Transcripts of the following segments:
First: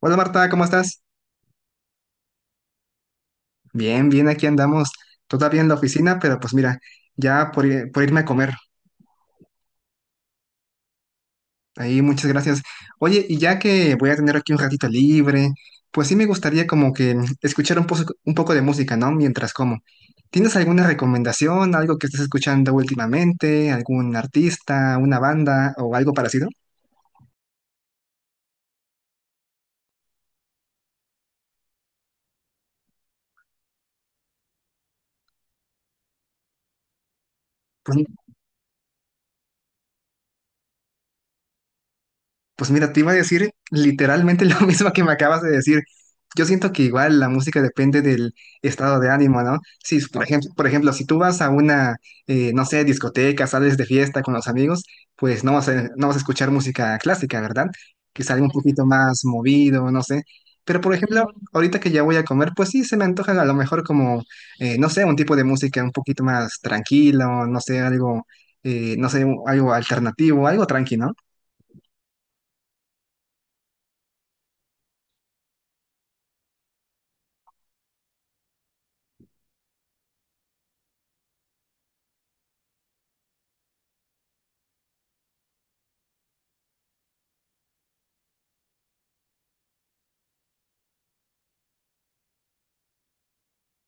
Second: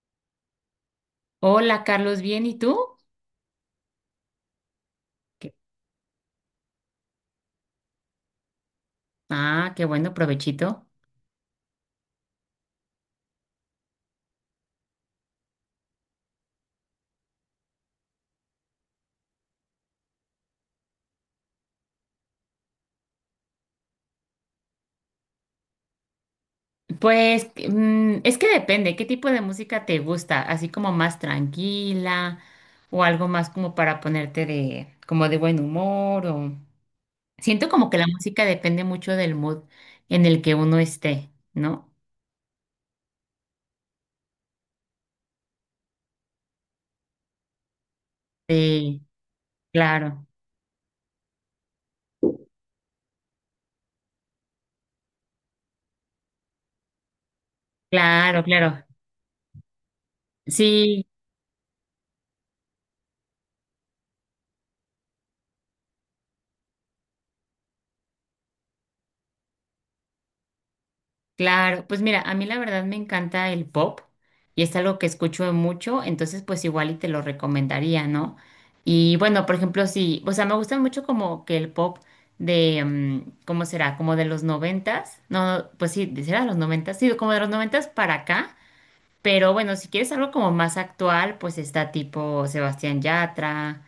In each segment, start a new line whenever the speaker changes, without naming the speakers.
Hola Marta, ¿cómo estás?
Hola, Carlos, ¿bien? ¿Y tú?
Bien, bien, aquí andamos.
¿Qué-
Todavía en la oficina, pero pues mira, ya por irme a comer.
Ah, qué bueno, provechito.
Ahí, muchas gracias. Oye, y ya que voy a tener aquí un ratito libre, pues sí me gustaría como que escuchar un poco de música, ¿no? Mientras como. ¿Tienes alguna recomendación, algo que estés escuchando últimamente, algún artista, una banda o algo parecido?
Pues es que depende, ¿qué tipo de música te gusta? Así como más tranquila o algo más como para ponerte de como de buen humor, o siento como que
Pues
la música depende mucho del mood en el que uno esté, ¿no?
pues mira, te iba a decir literalmente lo mismo que me acabas de decir. Yo siento que igual la música depende del estado
Sí,
de ánimo, ¿no? Si, por
claro,
ejemplo, si tú vas a una, no sé, discoteca, sales de fiesta con los amigos, pues no vas a escuchar música clásica, ¿verdad? Que
claro,
algo un
claro.
poquito más movido, no sé. Pero por
Sí,
ejemplo, ahorita que ya voy a comer, pues sí, se me antoja a lo mejor como, no sé, un tipo de música un poquito más tranquilo, no sé, algo, no sé, algo alternativo, algo tranquilo,
claro, pues mira, a mí la verdad me encanta el pop y es algo que escucho mucho, entonces pues igual y te lo recomendaría, ¿no? Y bueno, por ejemplo, sí, o sea, me gustan mucho como que el pop de, ¿cómo será? Como de los noventas, no, pues sí, será de los noventas, sí, como de los noventas para acá, pero bueno, si quieres algo como más actual, pues está tipo Sebastián Yatra,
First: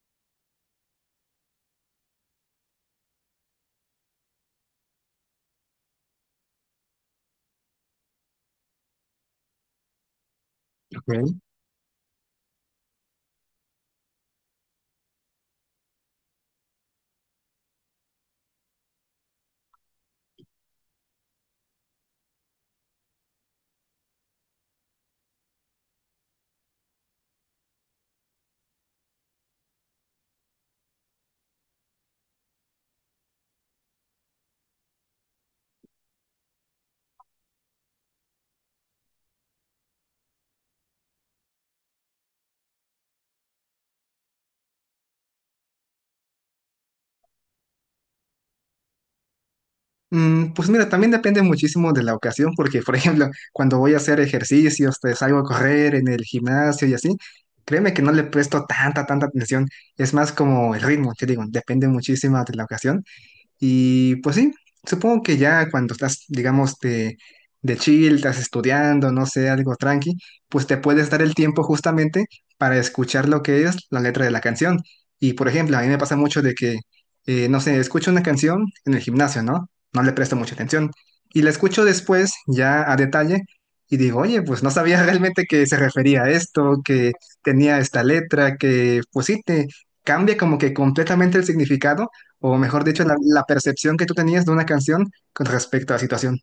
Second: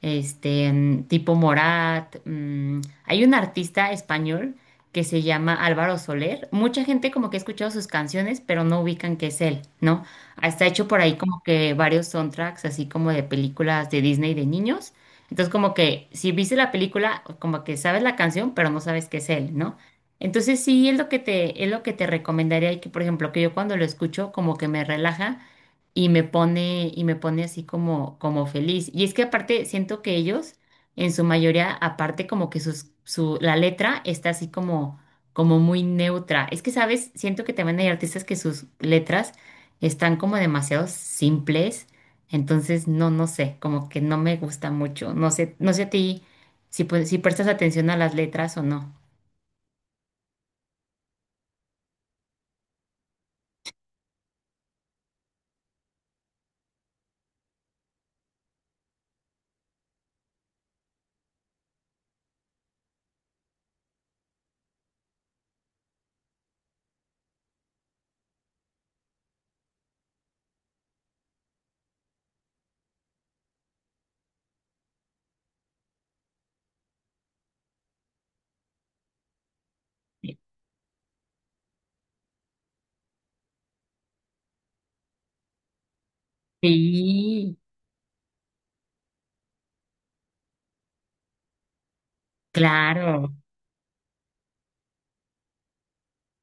este, tipo Morat. Hay un artista español que se llama Álvaro Soler. Mucha gente como que ha escuchado sus canciones, pero no ubican que es él, ¿no? Hasta ha hecho por ahí
¿no?
como que varios soundtracks, así como de películas de Disney de niños. Entonces como que si viste la película, como que sabes la canción, pero no sabes que es él, ¿no? Entonces sí, es lo que te, es lo que te recomendaría, y que, por ejemplo, que yo cuando lo escucho como que me relaja y me pone así como, como feliz. Y es que aparte siento que ellos, en su mayoría, aparte como que sus, su, la letra está así como, como muy neutra. Es que, ¿sabes? Siento que también hay artistas que sus letras están como demasiado simples. Entonces, no, no sé, como que no me gusta mucho. No sé, no sé a ti si, pues, si prestas atención a las letras o no.
Pues mira, también depende muchísimo de la ocasión, porque por ejemplo, cuando voy a hacer ejercicios, te salgo a correr en el gimnasio y así, créeme que no le presto tanta atención, es más como el ritmo, te digo, depende muchísimo de la ocasión, y pues sí, supongo que ya cuando estás, digamos, de chill, estás estudiando, no sé, algo tranqui, pues te puedes dar el tiempo justamente para escuchar lo que es la letra de la canción. Y por ejemplo, a mí me pasa mucho de que, no sé, escucho una canción en el gimnasio, ¿no? No le presto mucha atención. Y la escucho después, ya a detalle, y digo, oye, pues no sabía realmente que se refería a esto, que
Sí,
tenía esta letra, que pues sí, te cambia como que completamente el significado o mejor dicho,
claro.
la percepción que tú tenías de una canción con respecto a la situación.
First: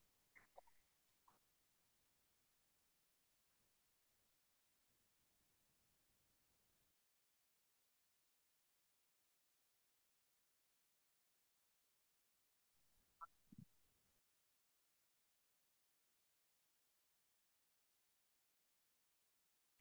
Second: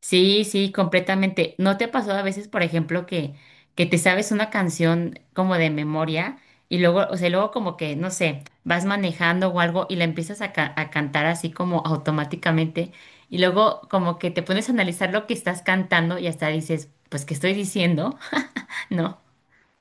Sí, sí, completamente. ¿No te ha pasado a veces, por ejemplo, que, te sabes una canción como de memoria y luego, o sea, luego como que, no sé, vas manejando o algo y la empiezas a cantar así como automáticamente, y luego como que te pones a analizar lo que estás cantando y hasta dices, pues, ¿qué estoy diciendo? ¿No?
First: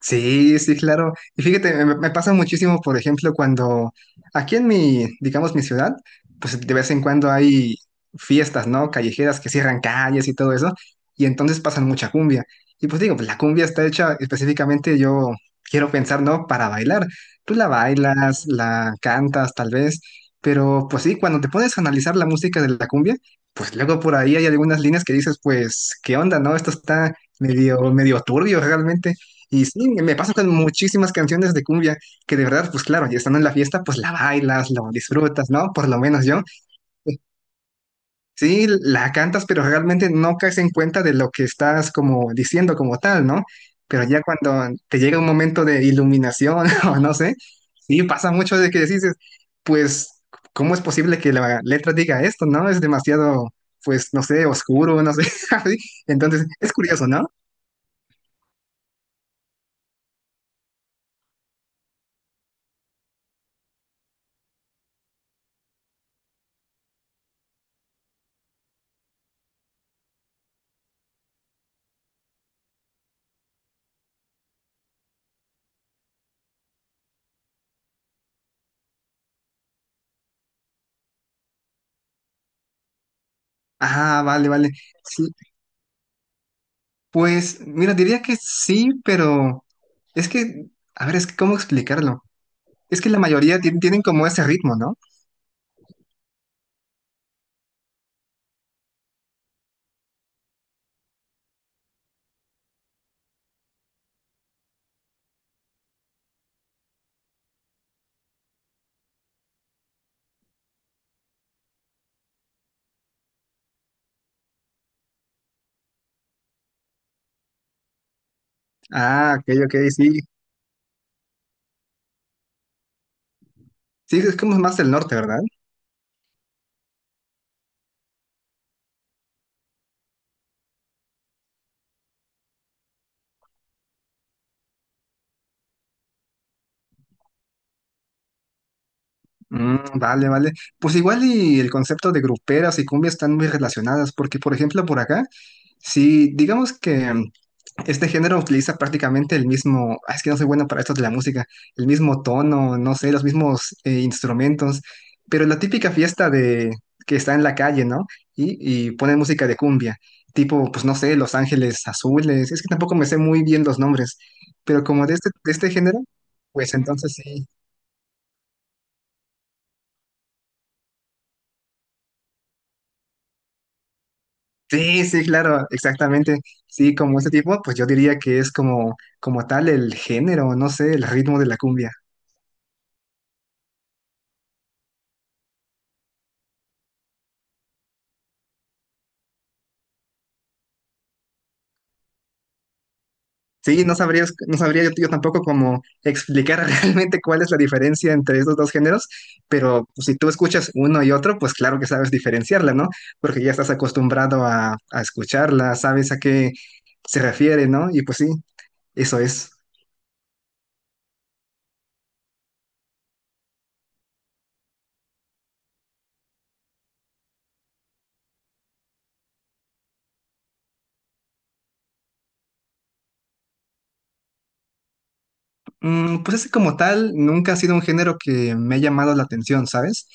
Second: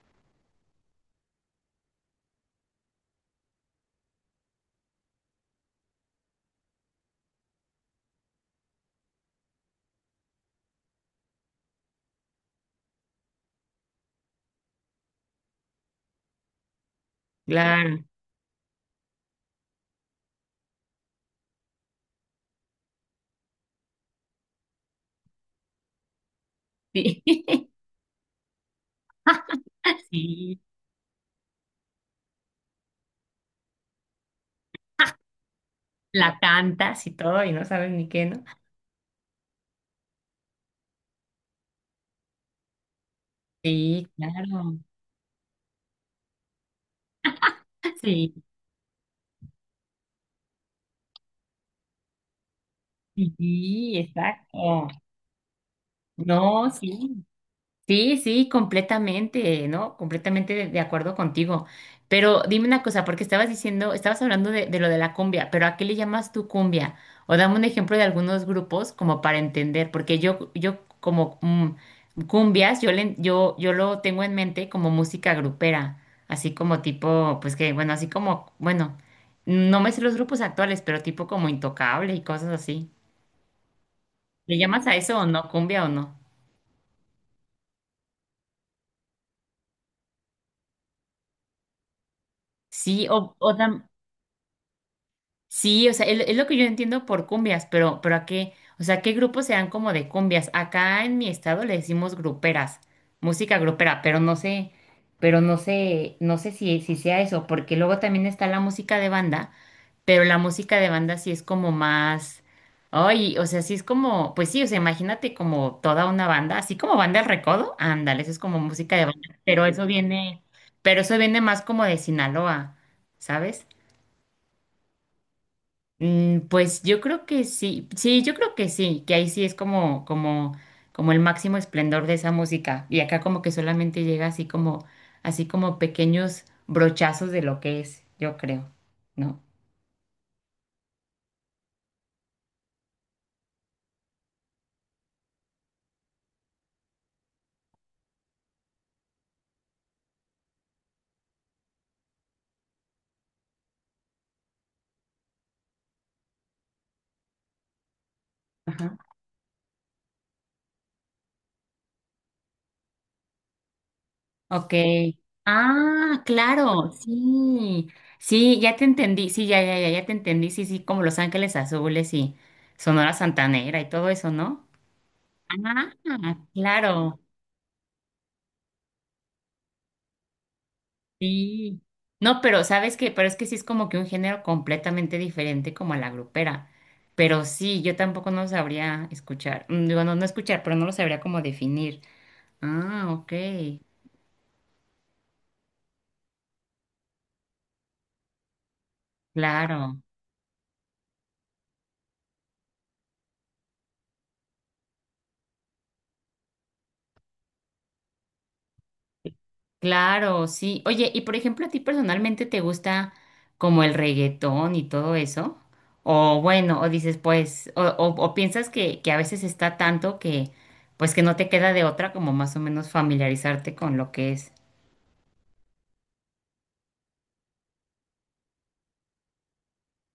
Sí, sí, claro. Y fíjate, me pasa muchísimo, por ejemplo, cuando aquí en mi, digamos, mi ciudad, pues de vez en cuando hay fiestas, ¿no? Callejeras que cierran calles y todo eso, y entonces pasan mucha cumbia. Y pues digo, pues la cumbia está hecha específicamente, yo quiero pensar, ¿no? Para bailar. Tú la
Claro,
bailas, la cantas, tal vez, pero pues sí, cuando te pones a analizar la música de la cumbia, pues luego por ahí hay algunas líneas que dices, pues, ¿qué onda, no? Esto está
sí.
medio, medio turbio realmente. Y sí, me pasa con
Sí,
muchísimas canciones de cumbia que de verdad, pues claro, ya estando en la fiesta, pues la bailas, la disfrutas, ¿no? Por lo menos
la
yo.
cantas y
Pues
todo y no sabes ni qué, ¿no?
sí, la cantas, pero realmente no caes en cuenta de lo que estás como diciendo como tal, ¿no? Pero
Sí,
ya cuando
claro.
te llega un momento de iluminación o no sé, sí, pasa
Sí,
mucho de que dices, pues, ¿cómo es posible que la letra diga esto, ¿no? Es demasiado,
sí,
pues, no sé,
exacto.
oscuro, no sé. Así. Entonces,
No,
es curioso,
sí.
¿no?
Sí, sí, completamente, ¿no? Completamente de acuerdo contigo. Pero dime una cosa, porque estabas diciendo, estabas hablando de, lo de la cumbia, pero ¿a qué le llamas tú cumbia? O dame un ejemplo de algunos grupos como para entender, porque yo como cumbias, yo, le, yo lo tengo en mente como música grupera, así como tipo, pues que, bueno, así como, bueno, no me sé los grupos actuales, pero tipo como Intocable y cosas así.
Ah, vale,
¿Le
vale.
llamas a eso o
Sí,
no, cumbia o no?
pues, mira, diría que sí, pero es que, a ver, es que, ¿cómo explicarlo? Es
Sí,
que la mayoría tienen como ese ritmo, ¿no?
sí, o sea, es, lo que yo entiendo por cumbias, pero ¿a qué? O sea, ¿qué grupos sean como de cumbias? Acá en mi estado le decimos gruperas, música grupera, pero no sé, no sé si sea eso, porque luego también está la música de banda, pero la música de banda sí es como más, ay, o sea, sí es como, pues sí, o sea, imagínate como toda una banda, así como banda El Recodo, ándale, eso es como música de
Ah,
banda,
ok,
pero
ok,
eso
sí.
viene, pero eso viene más como de Sinaloa, ¿sabes?
Sí, es como más del norte, ¿verdad?
Pues yo creo que sí, sí, yo creo que sí, que ahí sí es como, el máximo esplendor de esa música. Y acá como que solamente llega así como pequeños brochazos de lo que es, yo creo, ¿no?
Vale, vale. Pues igual y el concepto de gruperas y cumbia están muy relacionadas, porque por ejemplo por acá, si digamos que este género utiliza prácticamente el mismo, ah, es que no soy bueno para esto de la música, el mismo tono, no sé, los mismos instrumentos, pero la típica fiesta de que está en la calle, ¿no? Y, y
Ajá.
ponen música de cumbia, tipo, pues no sé, Los Ángeles Azules, es que tampoco me sé muy bien los nombres,
Ok.
pero como de este género,
Ah,
pues
claro,
entonces sí,
sí. Sí, ya te entendí. Sí, ya, ya, ya, ya te entendí. Sí, sí, como Los Ángeles Azules y Sonora Santanera y todo eso, ¿no?
sí, sí, claro,
Ah,
exactamente, sí, como
claro.
este tipo, pues yo diría que es como, como tal el género, no sé, el ritmo de la
Sí.
cumbia.
No, pero sabes que, pero es que sí es como que un género completamente diferente como a la grupera. Pero sí, yo tampoco no sabría escuchar. Digo, no, no escuchar, pero no lo sabría como definir. Ah, ok.
Sí, no sabría yo, yo tampoco cómo explicar realmente cuál es la diferencia entre estos dos géneros, pero
Claro,
pues, si tú escuchas uno y otro, pues claro que sabes diferenciarla, ¿no? Porque ya estás acostumbrado a escucharla, sabes a qué se refiere, ¿no? Y pues sí, eso es.
claro, sí. Oye, y por ejemplo, ¿a ti personalmente te gusta como el reggaetón y todo eso? O bueno, o dices, pues, o piensas que, a veces está tanto que, pues que no te queda de otra como más o menos familiarizarte con lo que es.
Mm, pues ese como tal nunca ha sido un género que me ha llamado la atención, ¿sabes?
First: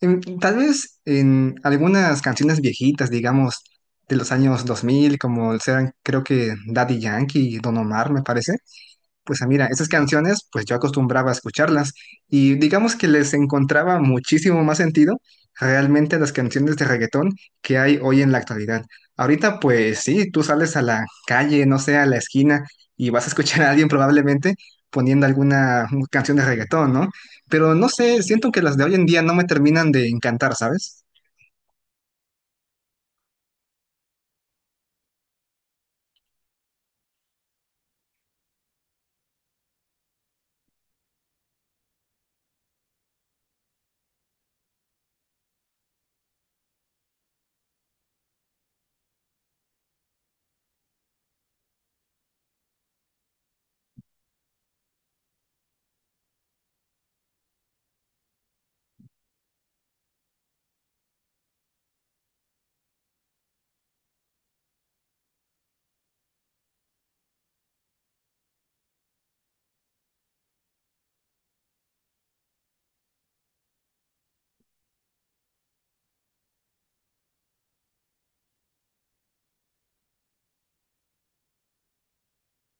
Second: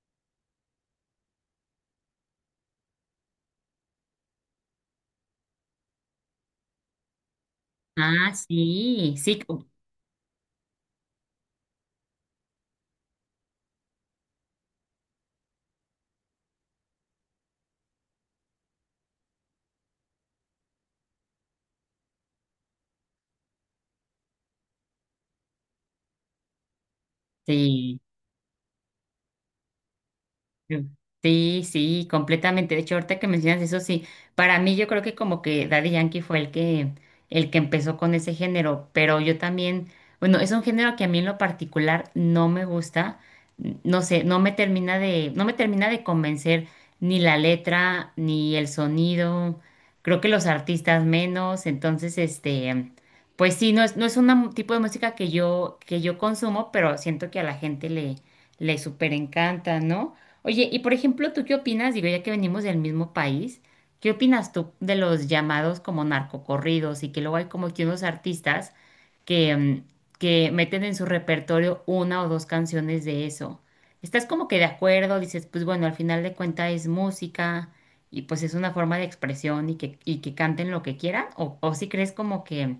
Tal vez en algunas canciones viejitas, digamos, de los años 2000 como sean, creo que Daddy Yankee y Don Omar, me
Ah,
parece.
sí, sí,
Pues ah, mira, esas canciones, pues yo acostumbraba a escucharlas y digamos que les encontraba muchísimo más sentido realmente a las canciones de reggaetón que hay hoy en la actualidad. Ahorita, pues sí, tú sales a la calle, no sé, a la esquina y vas a escuchar a alguien probablemente poniendo alguna canción de reggaetón, ¿no? Pero no
sí.
sé, siento que las de hoy en día no me terminan de encantar, ¿sabes?
Sí, sí, completamente. De hecho, ahorita que mencionas eso, sí, para mí yo creo que como que Daddy Yankee fue el que, empezó con ese género, pero yo también, bueno, es un género que a mí en lo particular no me gusta, no sé, no me termina de, convencer ni la letra, ni el sonido, creo que los artistas menos, entonces, este, pues sí, no es, un tipo de música que yo consumo, pero siento que a la gente le súper encanta, ¿no? Oye, y por ejemplo, ¿tú qué opinas? Digo, ya que venimos del mismo país, ¿qué opinas tú de los llamados como narcocorridos y que luego hay como que unos artistas que, que meten en su repertorio una o dos canciones de eso? ¿Estás como que de acuerdo? Dices, pues bueno, al final de cuentas es música y pues es una forma de expresión y que, canten lo que quieran, o si crees como que,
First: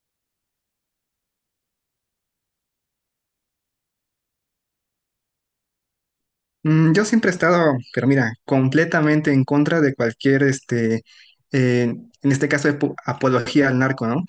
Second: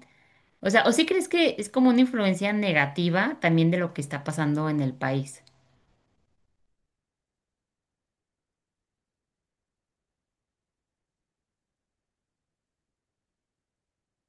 o sea, o si crees que es como una influencia negativa también de lo que está pasando en el país.
Yo siempre he estado, pero mira, completamente en contra de cualquier, este, eh, en este caso, apología al narco, ¿no?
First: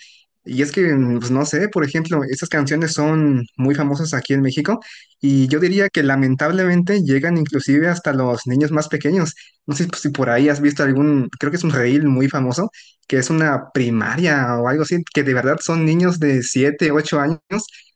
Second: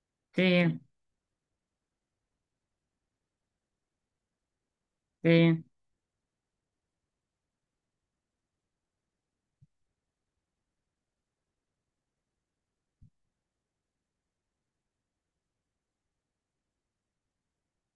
Y es
Sí,
que, pues no sé, por ejemplo, estas canciones son muy famosas aquí en México y yo
sí.
diría que lamentablemente llegan inclusive hasta los niños más pequeños. No sé si por ahí has visto algún, creo que es un reel muy famoso, que es una primaria o algo así, que de verdad son niños de 7, 8 años,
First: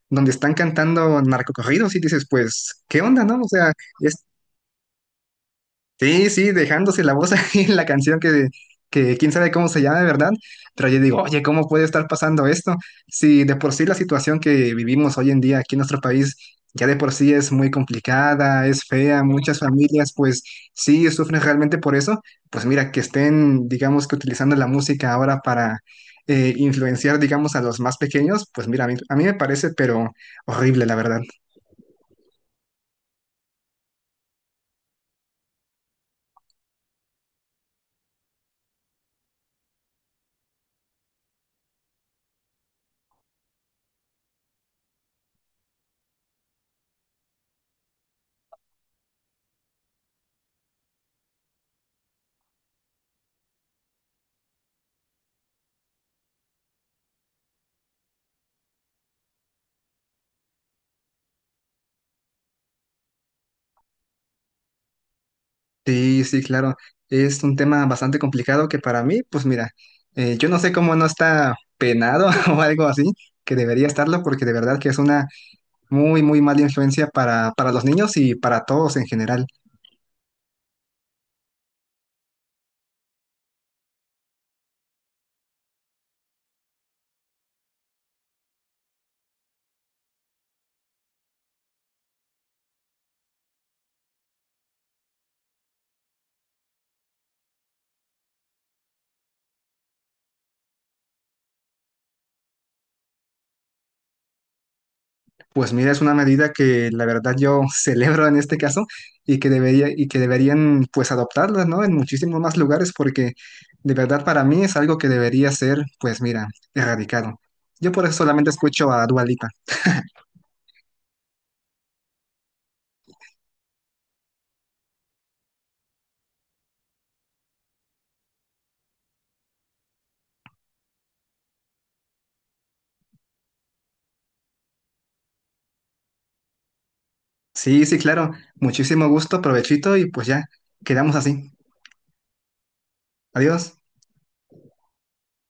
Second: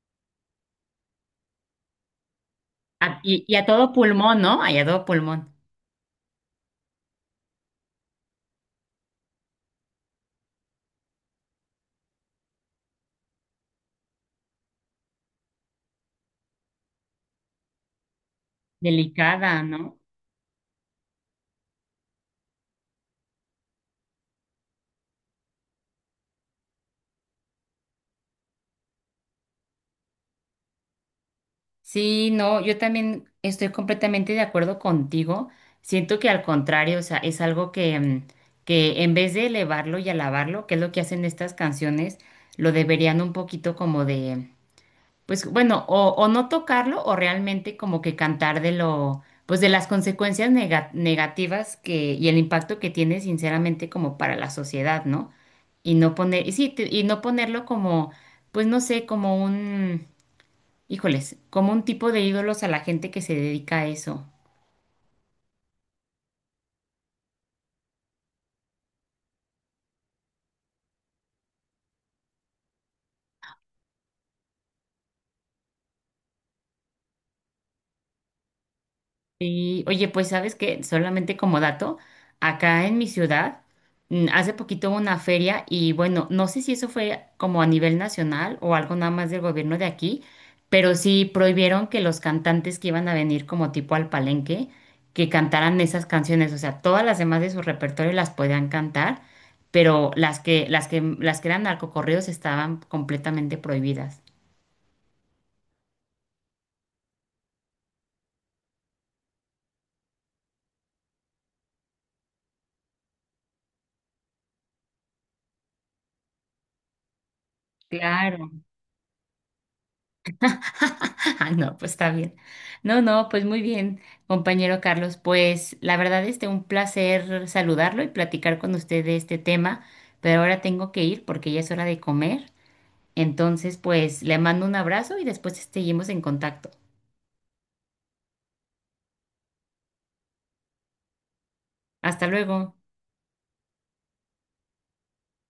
donde están cantando narcocorridos y dices, pues, ¿qué onda, no?
Y,
O
y a
sea,
todo pulmón, ¿no? Y a todo pulmón.
sí, sí, dejándose la voz ahí en la canción que quién sabe cómo se llama, ¿verdad? Pero yo digo, oye, ¿cómo puede estar pasando esto? Si de por sí la situación que vivimos hoy en día aquí en nuestro país ya de por sí es muy complicada, es fea, muchas
Delicada, ¿no?
familias pues sí sufren realmente por eso, pues mira, que estén, digamos que utilizando la música ahora para influenciar, digamos, a los más pequeños, pues mira, a mí me parece, pero horrible, la verdad.
Sí, no, yo también estoy completamente de acuerdo contigo. Siento que al contrario, o sea, es algo que, que en vez de elevarlo y alabarlo, que es lo que hacen estas canciones, lo deberían un poquito como de, pues bueno, o no tocarlo o realmente como que cantar de lo, pues de las consecuencias negativas que y el impacto que tiene sinceramente como para la sociedad, ¿no? Y no poner, y sí, y no ponerlo como, pues no sé, como un, híjoles, como un tipo de ídolos a la gente que se dedica a eso.
Sí, sí, claro. Es un tema bastante complicado que para mí, pues mira, yo no sé cómo no está penado o algo así, que debería estarlo, porque de verdad que es una muy, muy mala influencia para los niños y para todos en general.
Y oye, pues sabes que solamente como dato, acá en mi ciudad, hace poquito hubo una feria y bueno, no sé si eso fue como a nivel nacional o algo nada más del gobierno de aquí, pero sí prohibieron que los cantantes que iban a venir como tipo al palenque, que cantaran esas canciones, o sea, todas las demás de su repertorio las podían cantar, pero las que, eran narcocorridos estaban completamente prohibidas.
Pues mira, es una medida que la verdad yo celebro en este caso y que debería, y que deberían pues adoptarla, ¿no? En muchísimos más lugares, porque de verdad para mí es algo que debería ser, pues mira, erradicado. Yo por eso
Claro.
solamente escucho a Dua Lipa.
Ah, no, pues está bien. No, no, pues muy bien, compañero Carlos. Pues la verdad, este, un placer saludarlo y platicar con usted de este tema, pero ahora tengo que ir porque ya es hora de comer. Entonces, pues le mando un abrazo y después este, seguimos en contacto.
Sí, sí, claro. Muchísimo gusto, provechito y pues ya, quedamos así.
Hasta luego.
Adiós.